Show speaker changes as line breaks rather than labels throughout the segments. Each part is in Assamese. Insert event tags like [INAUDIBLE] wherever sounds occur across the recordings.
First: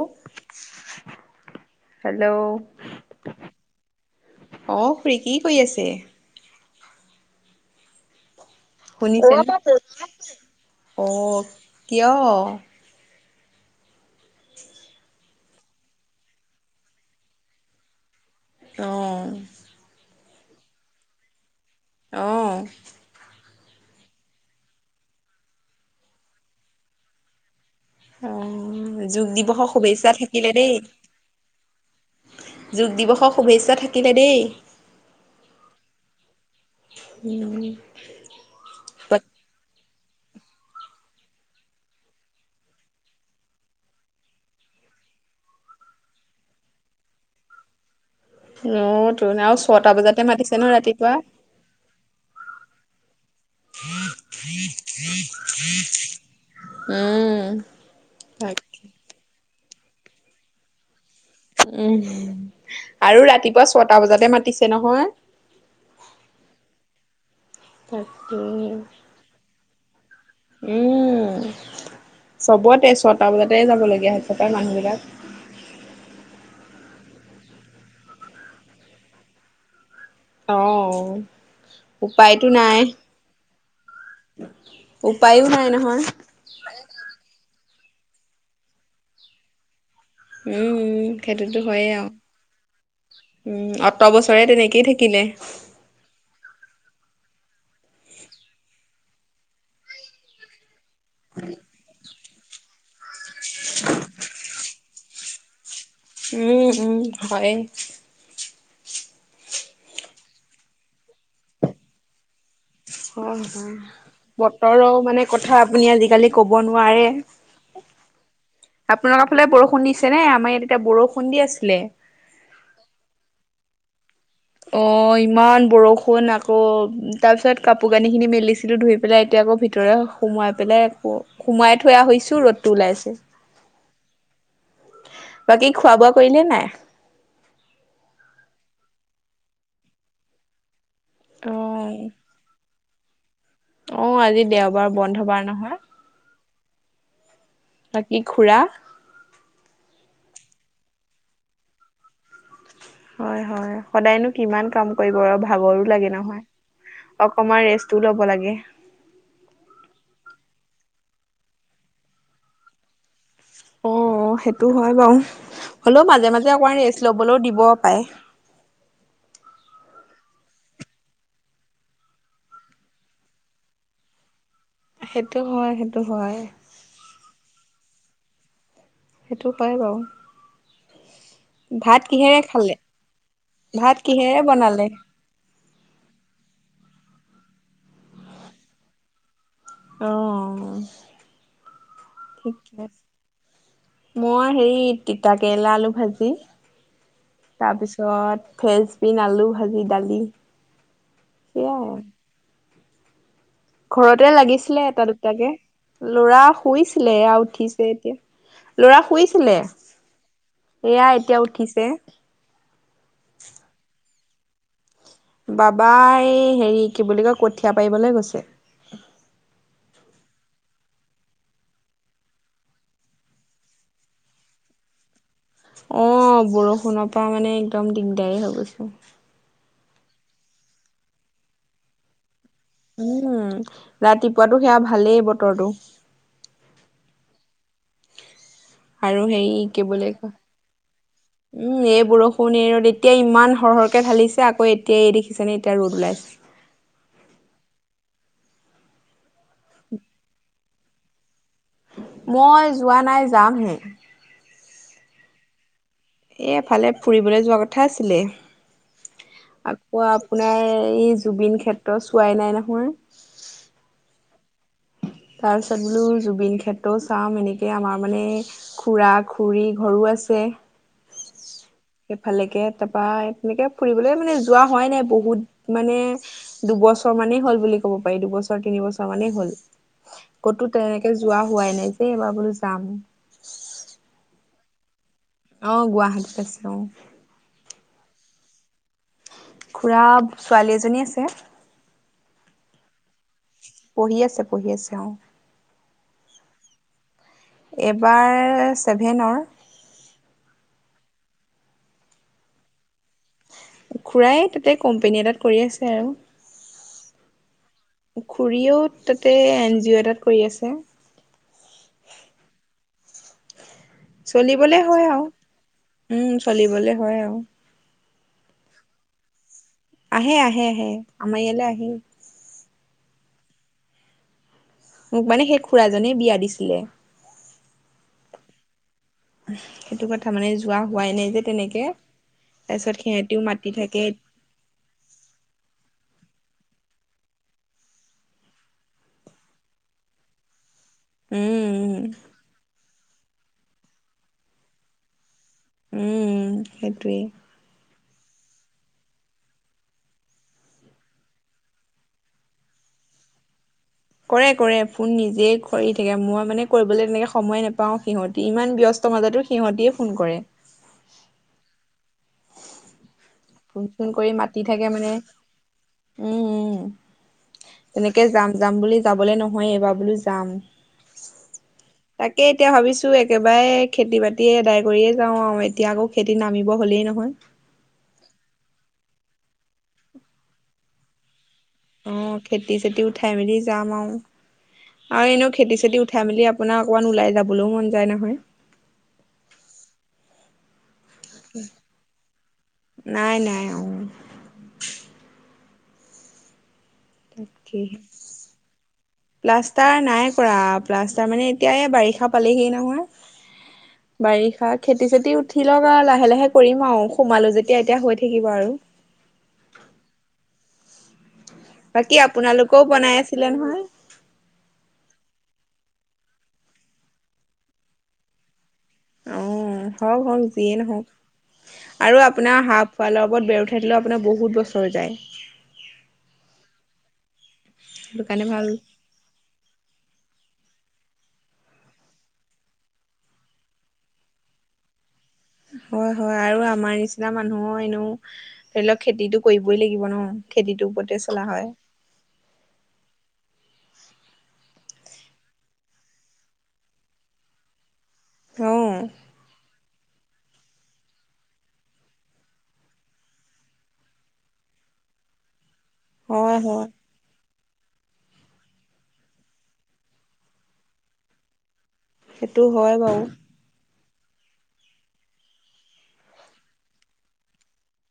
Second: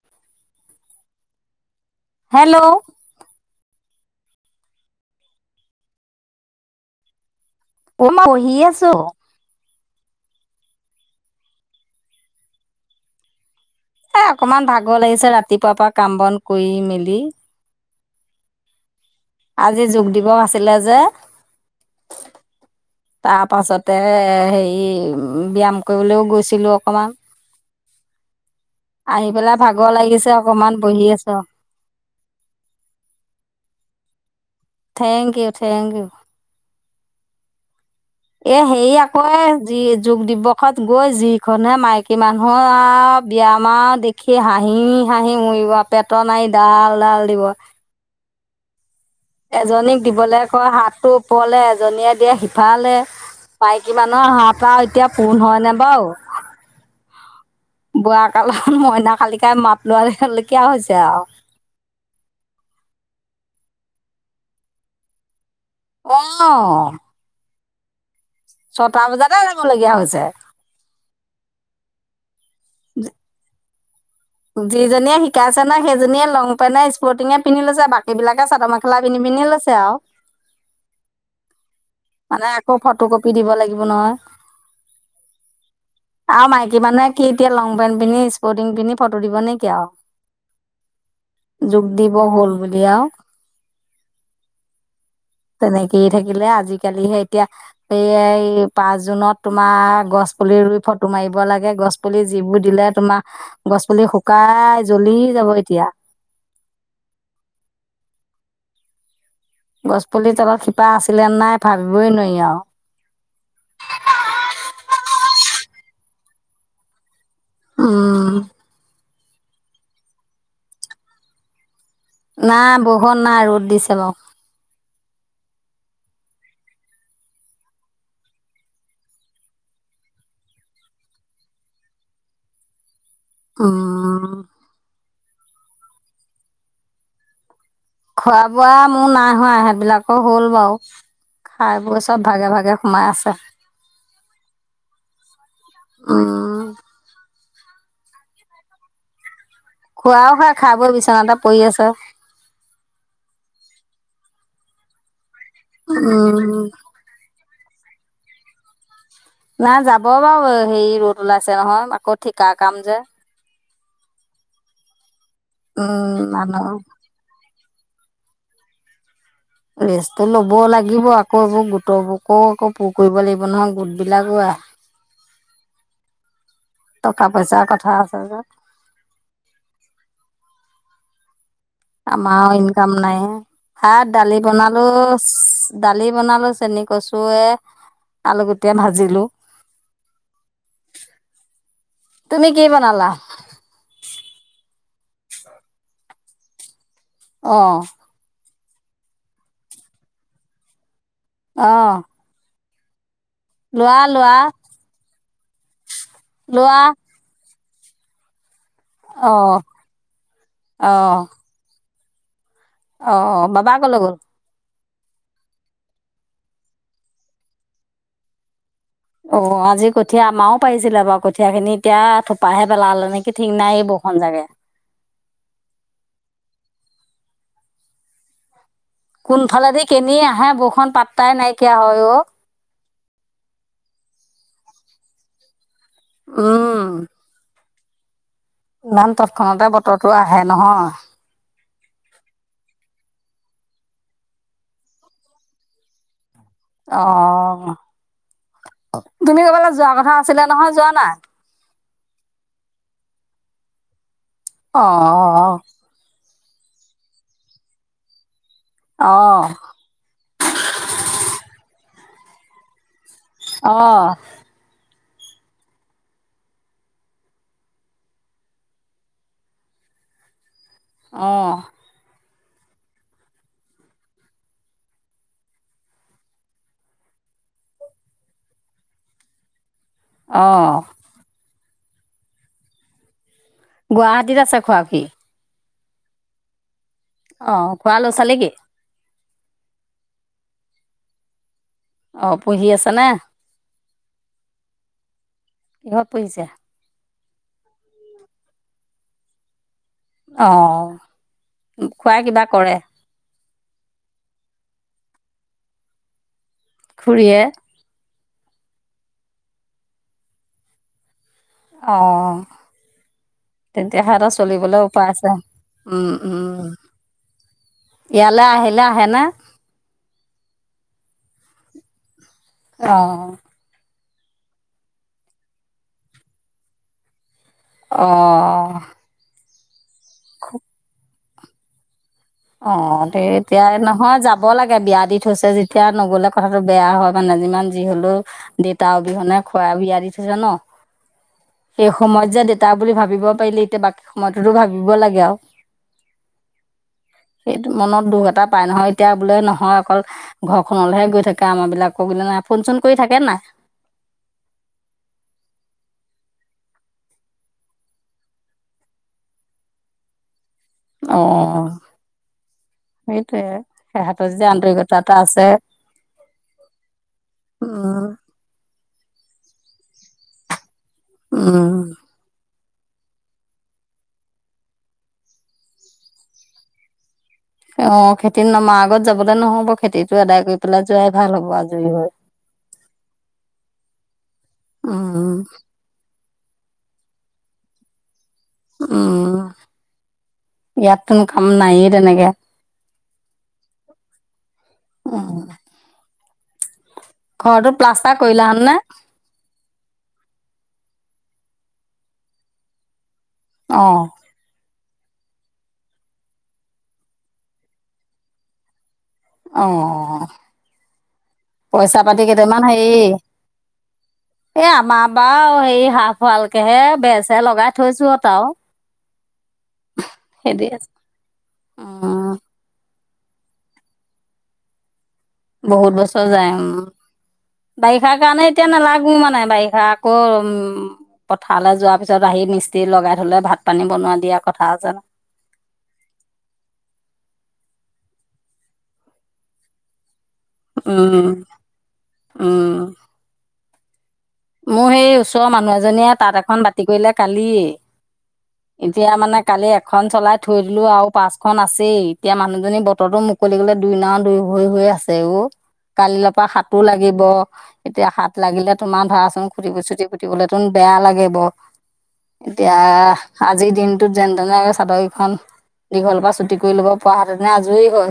হেল। হেল্ল' অ খুুৰী কি কৰি আছে
অ মা পই
শুনিছে অ' কিয়
এ অকনমান ভাগৰ লাগিছে ৰা তিপাৰ পৰা কাম বন কৰি মেলি
অ
আজি যোগ দিৱস আছিলে যে।
অহ
তাৰ পাছতে হেৰি ব্যায়াম কৰিবলৈও গৈছিলো অকমান
অ
আহি
যোগ
পেলাই
দিৱসৰ
ভাগৰ
শুভেচ্ছা
লাগিছে
থাকিলে
অকমান
দেই।
বহি আছো
যোগ দিৱসক শুভেচ্ছা থাকিলে দেই
থেংক ইউ, থেংক ইউ। এ হেই আকৌ এ যি যোগ দিৱসত গৈ যিখনহে মাইকী মানুহৰ আও ব্যায়াম আও দেখি হাঁহি হাঁহি মৰিব পেটৰ নাৰি ডাল ডাল দিব।
অ তোন আৰু ছটা
এজনীক
বজাতে
দিবলে
মাতিছে
কয়
নহয়
হাতটো
ৰাতিপুৱা
ওপৰলে এজনীয়ে দিয়ে সিফালে। মাইকী মানুহৰ হাহপাও এতিয়া পোণ হয় নে বাও
উম
বোৱা কালত
তাকে
মইনা কালিকাই মাত লৰা লৈকীয়া হৈছে আও
উম আৰু ৰাতিপুৱা ছটা বজাতে মাতিছে নহয়
ৱাও
ত
ছটা বজাতে ৰ খিব লগীয়া হৈছে
উম চবতে ছটা বজাতে যাব লাগে লগীয়া হৈছে পাই মানুহবিলাক
যিজনীয়ে শিকাই আছে ন সেইজনীয়ে লং পেনে স্পৰ্টিঙে পিন্ধি লৈছে বাকী বিলাকে চাদৰ মেখেলা পিন্ধি পিন্ধিয়ে লৈছে আও
অহ
মানে আকৌ ফটো কপি দিব লাগিব নহয়
উপায়ো নাই নহয়।
আৰু মাইকী মানে কি এতিয়া লং পিন্ধি স্পৰ্টিং পিন্ধি ফটো দিব নে কি আও
উম সেইটোতো হয়ে আও
হ'ল বুলি আৰু
উম অত বছৰে তেনেকেই থাকিলে
কালি সে এতিয়া সেই পাঁচ জুনত তোমাৰ গছ পুলি ৰুই তোমাৰ এইবোৰক লগে গছ পুলি। যিবোৰ দিলে তোমাক গছ পুলি শুকাই। জ্বলি যাব এতিয়া।
উম-উম হয়।
গছ পুলি তলত শিপা আছিলে নাই ভাবিবই নোৱাৰি আৰু।
হয়-হয় বতৰো মানে কথা আপুনি আজিকালি কব নোৱাৰে।
উম,
আপোনালোকৰ ফালে বৰষুণ দিছে নে আমাৰ ইয়াত এতিয়া বৰষুণ দি আছিলে।
নাই বহত নাই ৰ'দ দিছে বাৰু।
অ' ইমান বৰষুণ আকৌ তাৰ পিছত কাপোৰ কানি খিনি মেলিছিলো ধুই পেলাই এতিয়া আকৌ ভিতৰে সোমাই পেলাই আকৌ সোমাই থোৱা হৈছো ৰ'দতটো ওলাইছে।
উম,
বাকী খোৱা বোৱা কৰিলে নাই।
খোৱা বোৱা মোৰ নাই হোৱা সেইবিলাকৰ হ'ল বাৰু।
অ
খাই বোৰ চব ভাগে-ভাগে, সোমাই আছে।
অ' আজি দেওবাৰ বন্ধ বাৰ নহয়।
উম,
বাকী খুৰা?
খোৱাও খোৱা খাব বিচনা এটা পৰি আছে।
হয়-হয় সদায়নো কিমান কাম কৰিব আৰু। ভাগৰো লাগে
উম,
নহয়। কমাৰ ৰেষ্টটো ল'ব লাগে।
নাই যাব বাৰু সেই ৰ'দ ওলাইছে নহয় আকৌ ঠিকা কাম যে।
অ' সেইটো হয় বাৰু। হ'লেও
উম
মাজে-মাজে
মানুহ
অকমান ৰেষ্ট ল'বলৈও দিব। পায়।
ৰেষ্টটো ল'ব লাগিব আকৌ এইবোৰ গোটবোৰকো আকৌ পূৰ কৰিব লাগিব নহয় গোট বিলাকো।
সেইটো হয়, সেইটো হয়।
কঠাৰ আছে যে।
সেইটো পায় বাৰু। ভাত কিহেৰে
আমাৰো
খালে
ইনকাম নাই ভাত
কিহেৰে
দালি বনালো।
বনালে?
দালি বনালো চেনি কচুৱে আলুগুটীয়া ভাজিলো।
অ'
তুমি কি
ঠিকে
বনালা
মই হেৰি তিতা কেৰেলা আলু ভাজি। কিেই [UNINTELLIGIBLE]
অ
তাৰপিছত ফ্ৰেঞ্চবিন, আলু ভাজি, দালি সেয়াই।
অহ,
ঘৰতে লাগিছিলে এতা দু তাকে ল'ৰা
লোৱা
শুইছিলে এয়া উঠিছ সে এতিয়া ল'ৰা
অ
শুইছিলে,
অ
এয়া এতিয়া উঠিছে।
অ', বাব ক লগ কৰৰ
বাবাই এই হেৰি কি বুলি কয় কঠীয়া পাৰিবলৈ গৈছে।
অ', আজি কঠীয়া আমাৰও পাৰিছিলে বাৰু কঠীয়া খিনি এতিয়া থোপাহে পেলালে নেকি ঠিক নাই বৰুখন জাগে।
অ', বৰষুণৰ পৰা মানে একদম দিগদাৰী হৈ গৈছো।
কোনফালেদি কেনি আহে বৰষু পাত্তাই নাইকিয়া হয় অ'।
উম, ৰাতিপুৱাতটো সেয়া ভালেই বতৰটো।
উম। নান
আৰু হেৰি
তৎক্ষণতে
কি বুলি
বতৰটো
কয়
আহে নহয়।
উম, এই বৰষুণ এই ৰ'দ এতিয়া ইমান সৰহৰকে ঢালিছে আকৌ এতিয়া এই দেখিছেনে এতিয়া ৰ'দ ওলাইছে।
অ'। তুমি কবালা যোৱা কথা আছিলে নহয় যোৱা না
মই যোৱা নাই যামহে
অ', অ', অ'।
এ এফালে ফুৰিবলৈ যোৱা কথা আছিলে।
অ
আকৌ আপোনাৰ এই জুবিন ক্ষে ত' চোৱাই নাই নহয়।
অ'।
তাৰপিছত বোলো জুবিন ক্ষেত্ৰও চাম এনেকে আমাৰ মানে খুৰা খুৰীৰ ঘৰো আছে।
অ'।
ইফালেকে তাৰপৰা তেনেকে ফুৰিবলৈ মানে যোৱা হোৱাই নাই বহুত মানে দুবছৰ মানেই হ'ল বুলি ক'ব পাৰি দুবছৰ তিনিবছৰ মানেই হ'ল।
অ
ক'তো তেনেকে যোৱা হোৱাই নাই যে এইবাৰ বোলো যাম।
গুৱাহাটীত আছে খোৱা কি
অ', গুৱাহাটীত আছে অ'।
অ', খোৱা ল ছালে কি?
খুৰা ছোৱালী এজনী আছে।
অ', পুহি আছ নে?
পঢ়ি আছে, পঢ়ি আছে অ'।
এহাৰ পইচা
এইবাৰ ছেভেনৰ
অ', খোৱা কিবা কৰে।
খুৰায় তাতে কোম্পেনী এটাত কৰি আছে আৰু।
খুুৰীয়ে
খুৰীও তাতে এন জি অ, ' এটাত কৰি আছে।
অ'। তেতিয়াহে এটা
চলিবলে
চলিবলৈ
হয়
উপায়
আৰু
আছে উম, উম।
চলিবলে হয় আৰু।
ইয়ালৈ আহিলে আহেনে?
আহে আহে আহে আমাৰ ইয়ালৈ আহেই।
অ'।
মোক মানে সেই খুৰা জনে বিয়া দিছিলে
অঁ
উ সেইটো কথা মানে যোৱা হোৱাই নাই যে তেনেকে
অ
তাৰপিছত
তে
সিহঁতিও
এতিয়া
মাতি থাকে।
নহয় যাব লাগে বিয়া দি থৈছে যেতিয়া নগলে কথাতটো বেয়া হয় মানে যিমান যি হলেও দেউতা অবিহনে খোৱা বিয়া দি থৈছে ন
উম
সেই
উম
সময়ত যে দেতা বুলি ভাবো ভাবিব পাৰিলে এতিয়া বাকী সময়তোতো ভাবিব লাগে আৰু
উম সেইটোৱেই
সেইটো মনত দুখ এটা পাই নহয় এতিয়া বোলে নহয় অকল ঘৰখনলৈহে গৈ থাকে আমাৰ বিলাকো বোলে নাই ফোন চোন কৰি থাকে নাই
কৰে কৰে ফোন নিজে কৰি থাকে মই মানে কৰিবলৈ তেনেকে সময় নেপাও সিহঁতি ইমান ব্যস্ত মাজতো সিহতিয়ে ফোন কৰে
অ সেইটোয়ে।
ফোন চোন
সিহঁতৰ
কৰি
যে
মাতি থাকে
আন্তৰিকতা
মানে
এটা আছে
উম উম
উম।
তেনেকে যাম যাম বুলি যাবলে ন মই এইবাৰ বোলো যাম
উম
তাকে এতিয়া ভাবিছো একেবাৰে খেতি বাতি আদায় কৰিয়ে যাওঁ আৰু এতিয়া আকৌ খেতি নামিব হ'লেই নহয়
অ খেতি নমাৰ আগত যাবলে নহব খেতিটো আদায় কৰি পেলাই যোৱাই ভাল হ'ব আ
অ খেতি চেতি উঠাই মেলি যাম আৰু আৰু
উম,
এনেও খেতি চেতি ফেমিলি আপোনাৰ অকণমান ওলাই যাবলৈও মন যায় নহয়
উম ইয়াত কোনো কাম নাইয়ে তেনেকে
নাই নাই অ
অ কৰিলা হেন নে?
[UNINTELLIGIBLE] প্লাষ্টাৰ নাই কৰা প্লাষ্টাৰ মানে এতিয়া বাৰিষা পালেহি নহয়
অ',
বাৰিষাত খেতি চেতি উঠি লওক আৰু লাহে লাহে কৰিম আৰু সোমালো যেতিয়া এতিয়া হৈ থাকিব আৰু
অ পইচা
বাকী
পাতি কেইটামান
আপোনালোকেও
হেৰি
বনাই আছিলে নহয়
এ আমাৰ বাৰ এই হাফ ৱালকেহে বেৰ সেৰ লগাই থৈছো আৰু
অ হওক হওক
সেইদি
যিয়েই
আছে।
নহওক আৰু
উম,
আপোনাৰ হফ ৱালৰ ওপৰত বেৰ উঠাই দিলেও আপোনাৰ বহুত বছৰ যায়
বহুত বছৰ যায় উম বাৰিষাৰ
সেইটো
কাৰণে এতিয়া
ভাল
নালাগো মানে বাৰিষা আকৌ উম পথাৰলৈ যোৱাৰ পিছত আহি মিস্ত্ৰী লগাই থলে ভাত পানী বনোৱা দিয়া কথা জানো
হয় হয় আৰু আমাৰ নিচিনা মানুহৰ এনেও ধৰি লওক খেতিটো কৰিবই লাগিব ন। খেতিটোৰ ওপৰতে
উম
চলা হয়
উ। মোৰ সেই ওচৰৰ মানুহ এজনীয়ে তাঁত এখন বাতি কৰিলে কালি।
অ
এতিয়া মানে কালি। খন চলাই থৈ দিলো আৰু পাচখন আছেই এতিয়া মানুহজনী বতৰটো মুকলি গলে দুই নও দুই হৈ হৈ আছে ও। কালিলৰ পৰা
হয়
সাতো
হয়
লাগিব। এতিয়া হাত লাগিলে তোমাৰ ধৰা ত খুটি চুটি পুতিবলে তন বেয়া লাগে ব।
সেইটো
এতিয়া
হয় বাৰু
আজিৰ দিন ত যেন তেনে চাদৰকখনন দীঘলৰ পৰা ছুটি কৰি ল'ব পৰা হতেনে আজৰিয়ে হয়।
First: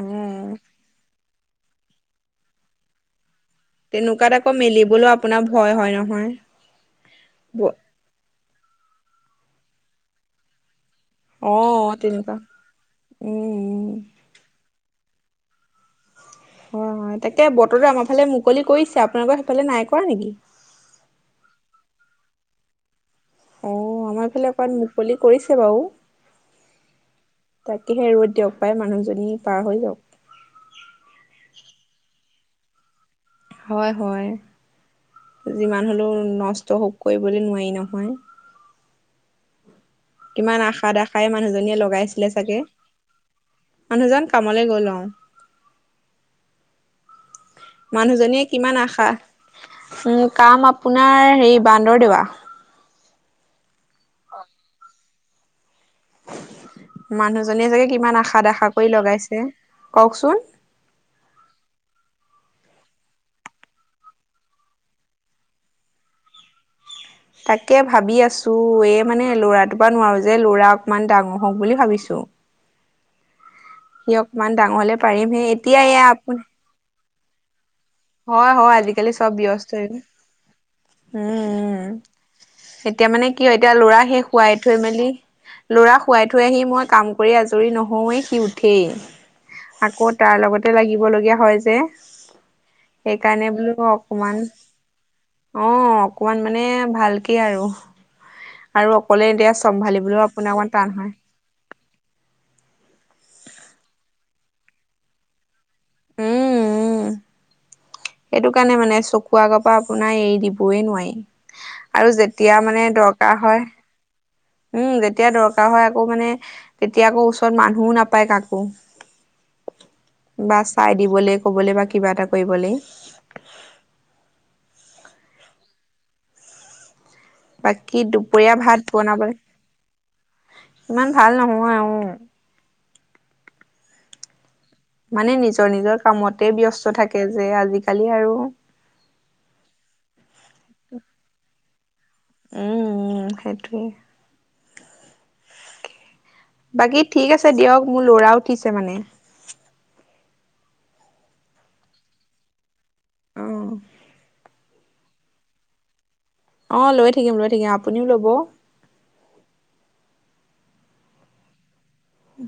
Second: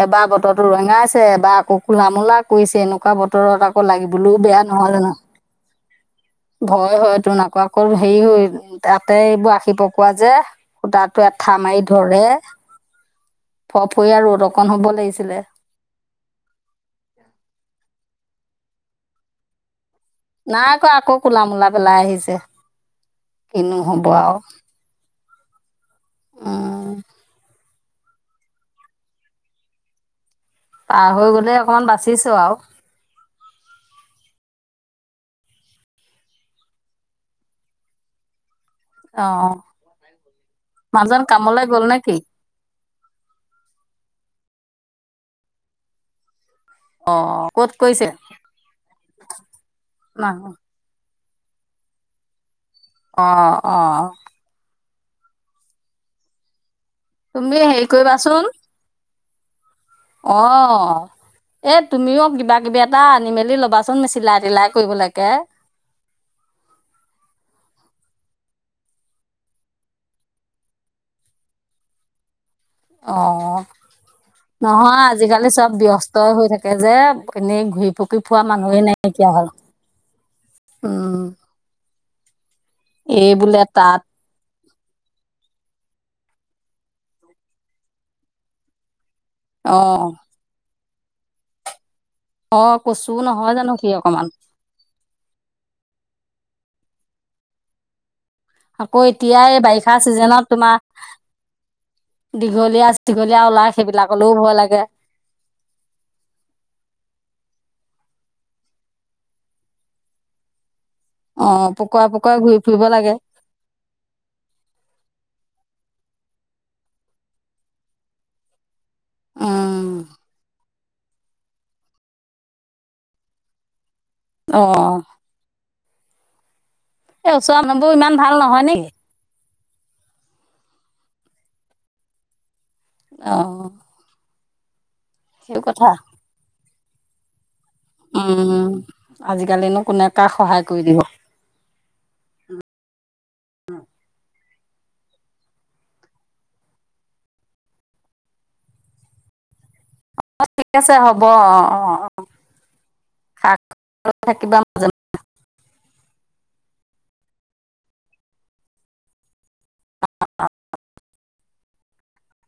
অ
এবাৰ বতৰটো ৰঙা আছে। ছে বা আকৌ কোলা মোলা কৰিছে এনেকুৱা ব্ত তৰত আকৌ
তেনেকুৱাত
লাগিবলেও
আকৌ
বেয়া নহয় জানো।
মেলিবলৈও আপোনাৰ ভয় হয় নহয়
ভয় হয়তোন আকৌ হেৰি তাতে এইবোৰ আশী পকোৱা যে সূতাটো
অ
এঠা মাৰি ধৰে
তেনেকুৱা উম
ফফ
উম
হৈ আৰু অৰকন হ'ব। ছিলে।
হয় হয় তাকে বতৰো আমাৰ ফালে মু মুকলি কৰিছে আপোনালোকৰ সেইফালে নাই কৰা নেকি
নাই কৰা আকৌ কোলা মূলা পেলাই আহিছে। আছে।
অ
কিনু হ'ব
আমাৰ
আৰু।
ফালে অকমান মুকলি কৰিছে বাৰু।
আহ।
তাকেহে ৰদ দিয়ক পাই মানুহজনী পাৰ হৈ যাওক।
পাৰ হৈ গলে অকমান বাচিছো আৰু।
হয় হয় যিমান হ'লেও নষ্ট হ কৰিবলৈ নোৱাৰি নহয়।
অ
কিমান আশা দেখাই মানুহজনীয়ে
কি
লগাইছিলে চাগে মানুহজন কামলে গল অ
অঁ ক'ত
[UNINTELLIGIBLE]
কৰিছে
মানুহজনীয়ে কিমান আশা উম কাম আপোনাৰ হেৰি বান্দৰ দেৱা।
অঁ অঁ। তুমি
মানুহজনীয়ে চাগে কিমান আশা দেখা কৰি লগাইছে। এ
অ এ তুমিও কিবা কিবি এটা আনি মেলি লবাচোন চিলাই তিলাই কৰিবলৈকে
তাকে ভাবি আছো এই মানে লৰাটো বা নোৱাৰো যে লৰা অকমান ডাঙৰ হওক বুলি ভাবিছো
অ
সি অকমান ডাঙৰ হলে
নহয়
পাৰিমহে
আজিকালি চব
এতিয়া এয়া
ব্যস্তই হৈ থাকে যে কেনে ঘূই
হয় হয় আজিকালি চব ব্যস্ত হৈ উম
উম
উম এতিয়া মানে
এই
কি হয়
বোলে
এতিয়া লৰা
তাত
শেষ শোৱাই থৈ মেলি লৰা পুৱাই থৈ আহি মই কাম কৰি আজৰি নহওঁৱেই সি
অ
উঠেই আকৌ তাৰ লগতে লাগিব ক'লগীয়া হয় যে
অ কচো
সেইকাৰণে বোলো অকমান অ অকমান মানে ভালকে আৰু আৰু
আকৌ
অকলে
এতিয়া এই বাৰিষা
চম্ভালিবলৈও
চিজনত
আপোনাৰ অকমান
তোমাৰ
টান হয়।
দীঘলীয়া দীঘলীয়া ওলাই সেইবিলাকলৈও ভয় লাগে
অঁ সেইটো কাৰণে মানে চকু আগৰ পৰা আপোনাৰ এৰি দিবই নোৱাৰি
অ পুকুৰে
আৰু
পুকুৰে
যেতিয়া
ঘূৰি
মানে
ফুৰিব লাগে
দৰকাৰ হয় উম যেতিয়া দৰকাৰ হয় আকৌ মানে তেতিয়া আকৌ ওচৰত মানুহও নাপায় কাকো
উম
বাচ পাই দিবলৈ কবলৈ বা কিবা এটা কৰিবলৈ
অ এই ওচৰ মানুহবোৰ
বাকী
ইমান ভাল
দুপৰীয়া
নহয়
ভাত
নেকি
বনাবলৈ ইমান ভাল নহয় আহ
আহ
মানে নিজৰ নিজৰ কামতে ব্যস্ত থাকে যে আজি
উম আজিকালিনো কোনে কাক সহায় কৰি দিব
সেইটোৱেই বাকী ঠিক আছে দিয়ক মোৰ লৰা উঠিছে মানে
অ ঠিক আছে হ'ব অ অ অ
অ
শাক থাকিবা মাজে মাজ [INAUDIBLE]
অ লৈ থাকিম লৈ থাকিম আপুনিও লব
[INAUDIBLE]
উম